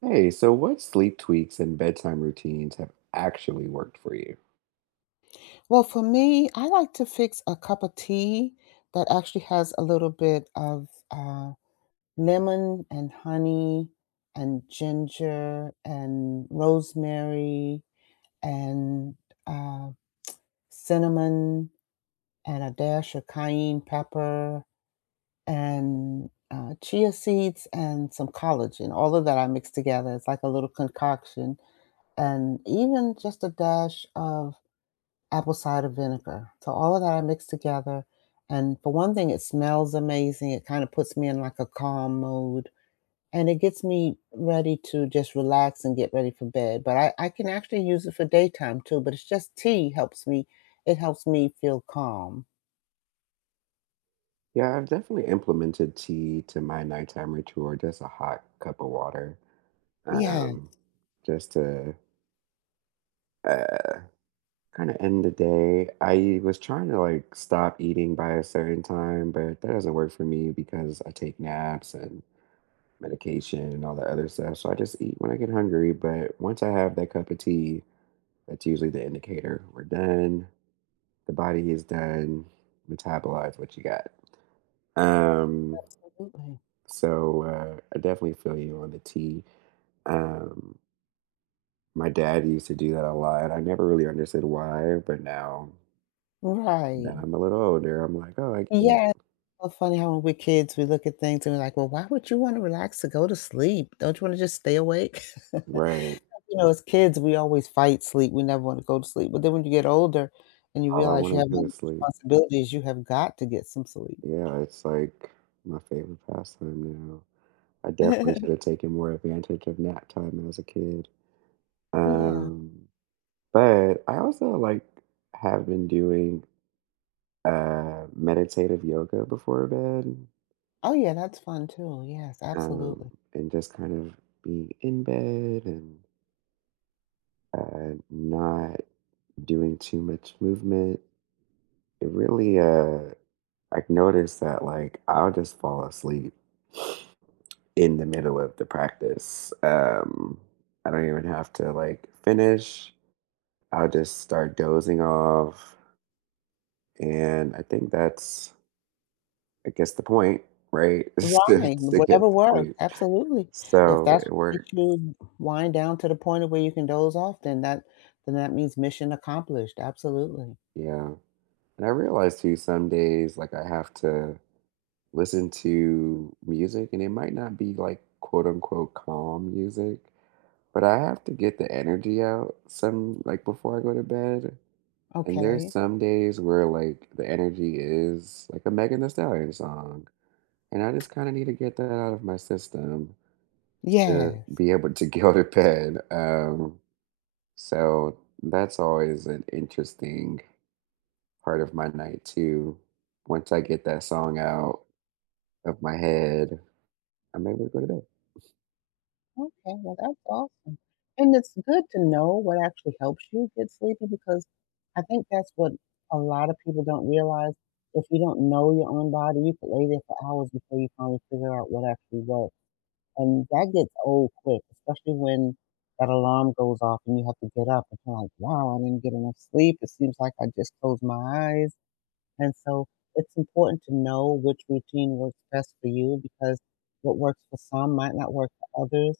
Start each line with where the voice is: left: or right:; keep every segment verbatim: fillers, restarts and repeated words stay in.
right: Hey, so what sleep tweaks and bedtime routines have actually worked for you?
left: Well, for me, I like to fix a cup of tea that actually has a little bit of uh, lemon and honey and ginger and rosemary and uh, cinnamon and a dash of cayenne pepper and uh, chia seeds and some collagen. All of that I mix together. It's like a little concoction. And even just a dash of apple cider vinegar. So all of that I mix together. And for one thing, it smells amazing. It kind of puts me in like a calm mode, and it gets me ready to just relax and get ready for bed. But I, I can actually use it for daytime too, but it's just tea helps me. It helps me feel calm.
right: Yeah, I've definitely implemented tea to my nighttime ritual, or just a hot cup of water,
left: Yes,
right: um, just to uh, kind of end the day. I was trying to like stop eating by a certain time, but that doesn't work for me because I take naps and medication and all the other stuff. So I just eat when I get hungry. But once I have that cup of tea, that's usually the indicator we're done. the body is done metabolize what you got. Um,
left: absolutely.
right: so uh, I definitely feel you on the tea. Um, my dad used to do that a lot. I never really understood why, but now that
left: Right.
right: I'm a little older, I'm like, oh, I get it.
left: Yes. So funny how when we're kids, we look at things and we're like, well, why would you want to relax to go to sleep? Don't you want to just stay awake?
right: Right.
left: You know, as kids, we always fight sleep, we never wanna go to sleep, but then when you get older and you
right: All I
left: realize you
right: want
left: have
right: to do
left: all
right: is
left: these
right: sleep.
left: responsibilities, you have got to get some sleep.
right: Yeah, it's like my favorite pastime now. I definitely should have taken more advantage of nap time as a kid.
left: Yeah.
right: Um, but I also like have been doing uh, meditative yoga before bed,
left: Oh, yeah, that's fun too, yes,
right: um,
left: absolutely.
right: and just kind of being in bed and uh, not doing too much movement. It really, uh, I noticed that like I'll just fall asleep in the middle of the practice. Um, I don't even have to like finish. I'll just start dozing off, and I think that's, I guess, the point, right? Is to
left: Wine,
right: to get
left: whatever
right: to
left: works,
right: sleep.
left: absolutely. If
right: So
left: that's
right: it
left: what
right: works.
left: makes you wind down to the point of where you can doze off, then that then that means mission accomplished, absolutely.
right: Yeah, and I realize too some days, like, I have to listen to music, and it might not be, like, quote, unquote, "calm music," but I have to get the energy out some like, before I go to bed, and there's
left: Okay.
right: some days where, like, the energy is, like, a Megan Thee Stallion song, and I just kinda need to get that out of my system to
left: Yes.
right: be able to go to bed, um, so that's always an interesting part of my night too. Once I get that song out of my head, I'm able to go to bed.
left: Okay, well, that's awesome. And it's good to know what actually helps you get sleepy, because I think that's what a lot of people don't realize. If you don't know your own body, you could lay there for hours before you finally figure out what actually works. And that gets old quick, especially when that alarm goes off and you have to get up and you're like, wow, I didn't get enough sleep. It seems like I just closed my eyes. And so it's important to know which routine works best for you, because what works for some might not work for others.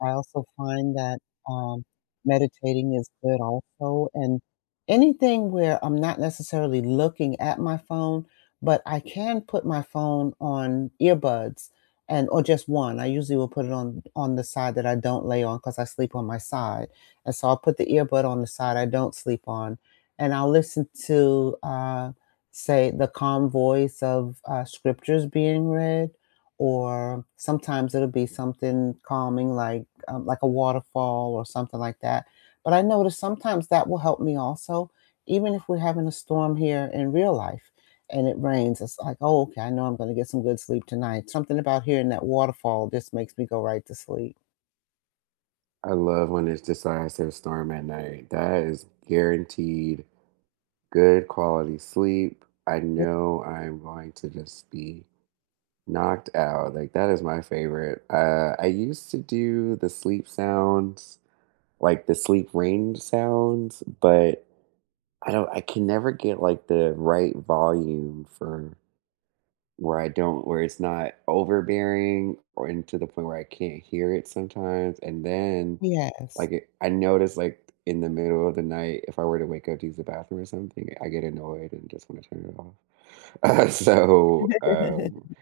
left: I also find that um, meditating is good also. And anything where I'm not necessarily looking at my phone, but I can put my phone on earbuds and or just one. I usually will put it on on the side that I don't lay on because I sleep on my side. And so I'll put the earbud on the side I don't sleep on, and I'll listen to uh say the calm voice of uh, scriptures being read, or sometimes it'll be something calming like um, like a waterfall or something like that. But I notice sometimes that will help me also, even if we're having a storm here in real life and it rains. It's like, oh, okay, I know I'm going to get some good sleep tonight. Something about hearing that waterfall just makes me go right to sleep.
right: I love when it decides to storm at night. That is guaranteed good quality sleep. I know I'm going to just be knocked out. Like that is my favorite. Uh, I used to do the sleep sounds, like the sleep rain sounds, but I don't. I can never get like the right volume for Where I don't where it's not overbearing or and to the point where I can't hear it sometimes, and then,
left: Yes.
right: like, it I notice, like, in the middle of the night, if I were to wake up to use the bathroom or something, I get annoyed and just wanna turn it off. Uh, so, um,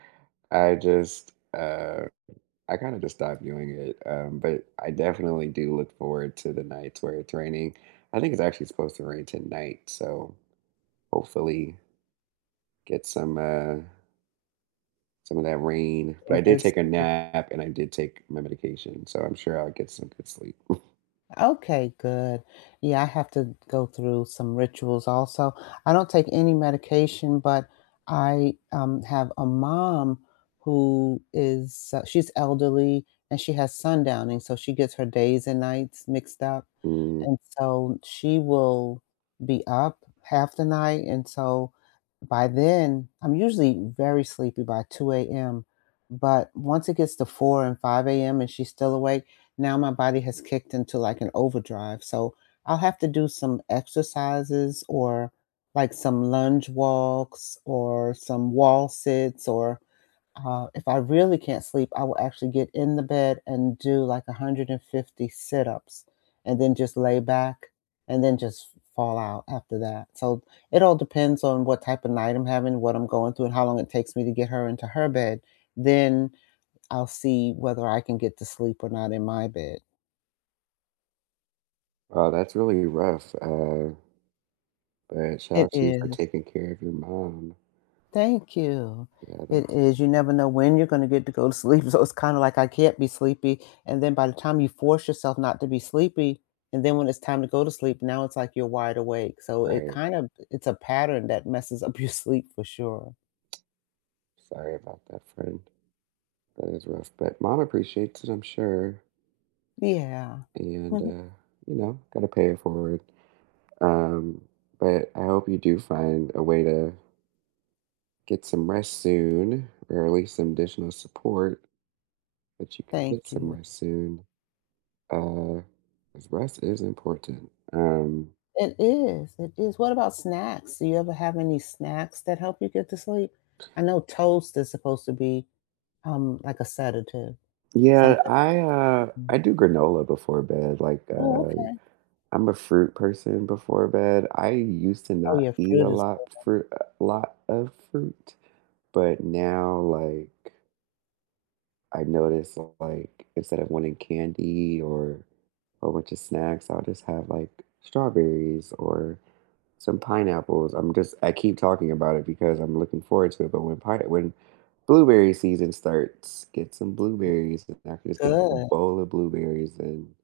right: I just, uh I kinda just stopped doing it, um, but I definitely do look forward to the nights where it's raining. I think it's actually supposed to rain tonight, so hopefully get some, uh some of that rain. But
left: Some
right: I did
left: good
right: take a
left: sleep.
right: nap and I did take my medication, so I'm sure I'll get some good sleep.
left: Okay, good. Yeah, I have to go through some rituals also. I don't take any medication, but I um, have a mom who is, uh, she's elderly, and she has sundowning. So she gets her days and nights mixed up.
right: Mm.
left: And so she will be up half the night. And so by then, I'm usually very sleepy by two a m. But once it gets to four and five a m and she's still awake, now my body has kicked into like an overdrive. So I'll have to do some exercises, or like some lunge walks or some wall sits. Or uh, if I really can't sleep, I will actually get in the bed and do like one hundred fifty sit ups and then just lay back and then just fall out after that. So it all depends on what type of night I'm having, what I'm going through, and how long it takes me to get her into her bed. Then I'll see whether I can get to sleep or not in my bed.
right: Wow, that's really rough. Uh, but shout out
left: It
right: to you for
left: is.
right: taking care of your mom.
left: Thank you.
right: Yeah,
left: It
right: that's
left: is. You never know when you're gonna get to go to sleep, so it's kinda like, "I can't be sleepy," and then by the time you force yourself not to be sleepy, and then when it's time to go to sleep, now it's like you're wide awake, so it
right: right.
left: kind of it's a pattern that messes up your sleep for sure.
right: Sorry about that, friend. That is rough, but mom appreciates it, I'm sure.
left: Yeah.
right: And uh, you know, gotta pay it forward. Um, but I hope you do find a way to get some rest soon, or at least some additional support that you could get
left: Thank
right: some
left: you.
right: rest soon. Uh, 'Cause rest is important. Um,
left: It is, it is. What about snacks? Do you ever have any snacks that help you get to sleep? I know toast is supposed to be, um, like a sedative,
right: yeah,
left: something.
right: I, uh, I
left: Mm.
right: do granola before bed, like,
left: Oh,
right: uh,
left: okay.
right: I'm a fruit person before bed. I used to
left: Oh,
right: not
left: your
right: eat
left: fruit
right: a
left: is so
right: lot fruit a lot of fruit, but now, like, I notice, like, instead of wanting candy or a whole bunch of snacks, I'll just have, like, strawberries or some pineapples. I'm just I keep talking about it because I'm looking forward to it. But when pine when blueberry season starts, get some blueberries, and I can just get like a
left: good.
right: bowl of blueberries and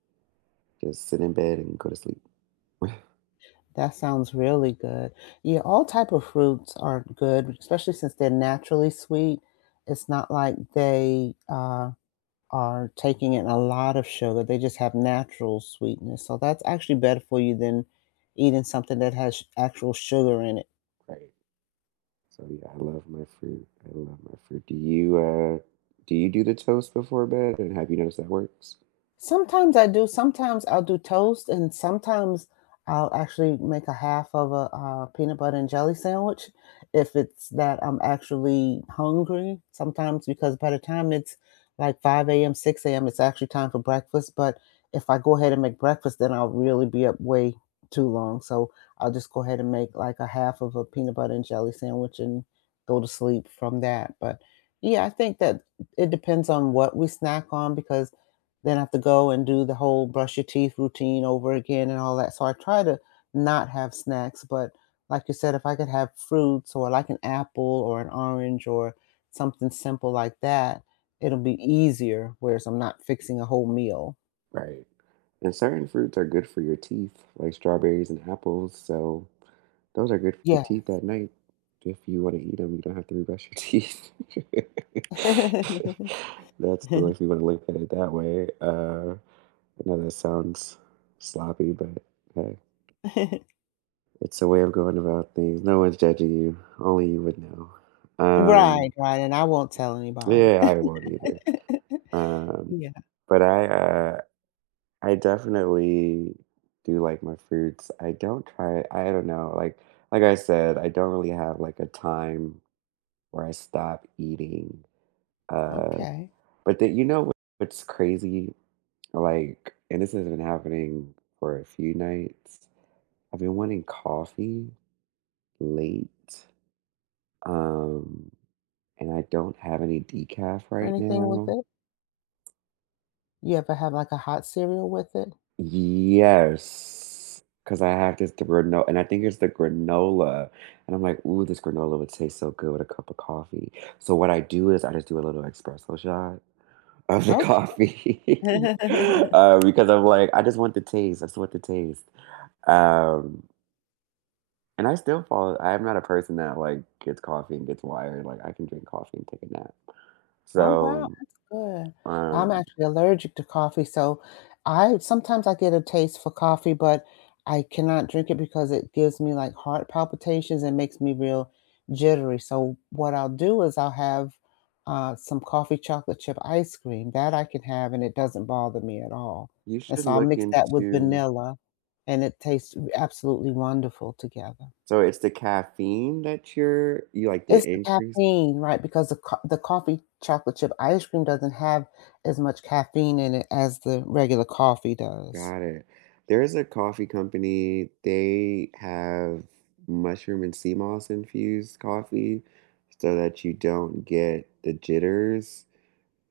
right: just sit in bed and go to sleep. Right.
left: That sounds really good. Yeah, all type of fruits are good, especially since they're naturally sweet. It's not like they, uh, are taking in a lot of sugar, they just have natural sweetness, so that's actually better for you than eating something that has actual sugar in it.
right: So yeah, I love my fruit. I love my fruit. Do you uh do you do the toast before bed? And have you noticed that works?
left: Sometimes I do. Sometimes I'll do toast, and sometimes I'll actually make a half of a, uh, peanut butter and jelly sandwich if it's that I'm actually hungry. Sometimes because by the time it's like five a m, six a m, it's actually time for breakfast, but if I go ahead and make breakfast, then I'll really be up way too long, so I'll just go ahead and make, like, a half of a peanut butter and jelly sandwich and go to sleep from that. But, yeah, I think that it depends on what we snack on, because then I have to go and do the whole brush your teeth routine over again and all that. So I try to not have snacks, but like you said, if I could have fruits or like an apple or an orange or something simple like that, it'll be easier. Whereas I'm not fixing a whole meal.
right: Right. And certain fruits are good for your teeth, like strawberries and apples. So those are good for your
left: Yeah.
right: teeth at night. If you wanna eat eat them, you don't have to brush your teeth. That's the way if you wanna look at it that way. Uh, I know that sounds sloppy, but hey, it's a way of going about things. No one's judging you, only you would know.
left: Right,
right: Um,
left: right. And I won't tell anybody.
right: yeah, I won't either. Um,
left: Yeah.
right: but I, uh, I definitely do like my fruits. I don't try I don't know, like like I said, I don't really have, like, a time where I stop eating. Uh,
left: Okay.
right: but that you know what- what's crazy? Like, and this has been happening for a few nights. I've been wanting coffee late, um, and I don't have any decaf right
left: Anything with
right: now.
left: it? You ever have like a hot cereal with it?
right: Yes, because I have this granola, and I think it's the granola. And I'm like, ooh, this granola would taste so good with a cup of coffee. So what I do is I just do a little espresso shot of the
left: Okay.
right: coffee uh, because I'm like, I just want the taste. I just want the taste. Um, and I still fall. I'm not a person that like gets coffee and gets wired. Like I can drink coffee and take a nap.
left: Oh, wow,
right: So
left: that's good. I'm
right: um,
left: actually allergic to coffee, so I sometimes I get a taste for coffee, but I cannot drink it because it gives me, like, heart palpitations and makes me real jittery, so what I'll do is I'll have, uh, some coffee chocolate chip ice cream, that I can have, and it doesn't bother me at all,
right: you
left: and
right: should
left: so I'll
right: look
left: mix that with
right: into.
left: vanilla, and it tastes absolutely wonderful together.
right: So it's the caffeine that you're you like the
left: It's the
right: increase.
left: caffeine, right, because the co the coffee chocolate chip ice cream doesn't have as much caffeine in it as the regular coffee does.
right: Got it. There's a coffee company. They have mushroom and sea moss infused coffee, so that you don't get the jitters.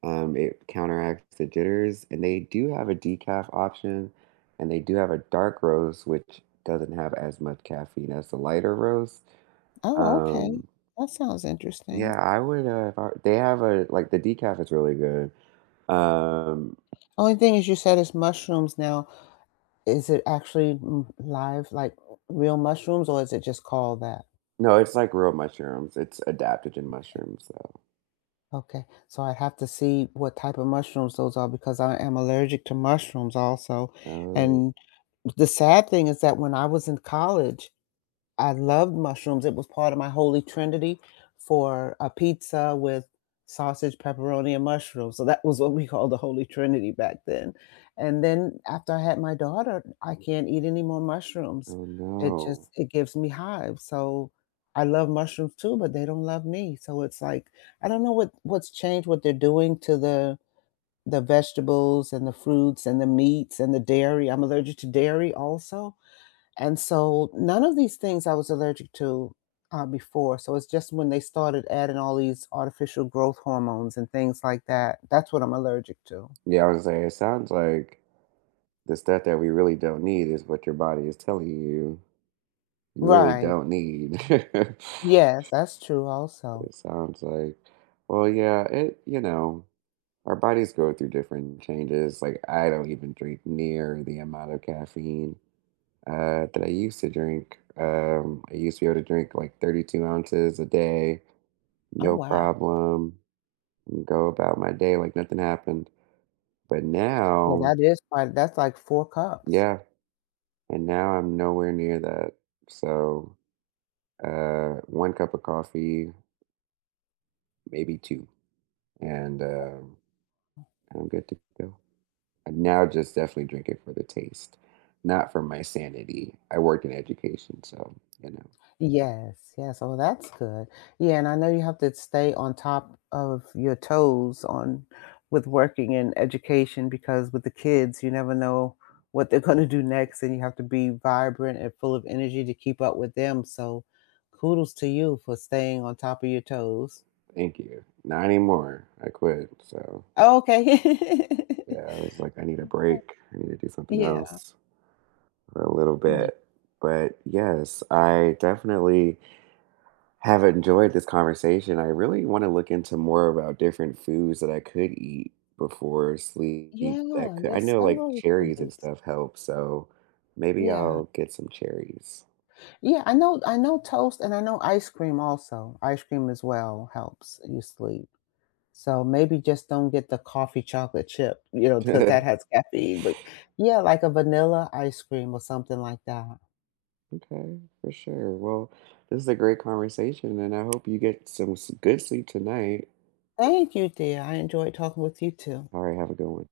right: Um, it counteracts the jitters, and they do have a decaf option, and they do have a dark roast, which doesn't have as much caffeine as the lighter roast.
left: Oh, okay.
right: Um,
left: That sounds interesting.
right: yeah, I would, uh, if I they have a like, the decaf is really good. Um,
left: Only thing is you said it's mushrooms now. Is it actually m live, like, real mushrooms, or is it just called that?
right: no, it's like real mushrooms. It's adaptogen mushrooms, so
left: Okay, so I have to see what type of mushrooms those are because I am allergic to mushrooms also.
right: oh,
left: And the sad thing is that when I was in college, I loved mushrooms. It was part of my holy trinity for a pizza with sausage, pepperoni, and mushrooms. So that was what we called the holy trinity back then. And then after I had my daughter, I can't eat any more mushrooms.
right: oh,
left: It
right: no.
left: just it gives me hives. So I love mushrooms too, but they don't love me. So it's like I don't know what what's changed, what they're doing to the the vegetables and the fruits and the meats and the dairy. I'm allergic to dairy also, and so none of these things I was allergic to uh, before. So it's just when they started adding all these artificial growth hormones and things like that, that's what I'm allergic to.
right: Yeah, I was gonna say, it sounds like the stuff that we really don't need is what your body is telling you you really
left: Right.
right: don't need.
left: Yes, that's true also.
right: It sounds like well, yeah, it you know, our bodies go through different changes. Like, I don't even drink near the amount of caffeine uh, that I used to drink. Um, I used to be able to drink like thirty-two ounces a day,
left: Oh,
right: no
left: wow.
right: problem, and go about my day like nothing happened. But
left: Yeah,
right: now,
left: that is quite, that's like four cups.
right: yeah, and now I'm nowhere near that. So, uh, one cup of coffee, maybe two, and um, I'm good to go. I'm now just definitely drinking for the taste, not for my sanity. I worked in education, so you know.
left: Yes, yes. Oh, that's good. Yeah, and I know you have to stay on top of your toes on with working in education, because with the kids, you never know what they're going to do next, and you have to be vibrant and full of energy to keep up with them. So, kudos to you for staying on top of your toes.
right: Thank you. Not anymore. I quit. So
left: Oh, okay.
right: yeah, I was like, I need a
left: Okay.
right: break. I need to do something
left: Yeah.
right: else for a little
left: Ye
right: bit. But yes, I definitely have enjoyed this conversation. I really want to look into more about different foods that I could eat before sleep. That
left: yeah,
right: could, I
left: there's
right: know like
left: several
right: cherries and
left: foods.
right: stuff help, so maybe
left: Yeah.
right: I'll get some cherries.
left: Yeah, I know, I know toast and I know ice cream also. Ice cream as well helps you sleep. So maybe just don't get the coffee chocolate chip, you know, because that has caffeine. But yeah, like a vanilla ice cream or something like that.
right: Okay, for sure. Well, this is a great conversation, and I hope you get some s- good sleep tonight.
left: Thank you, dear. I enjoyed talking with you too.
right: All right, have a good one.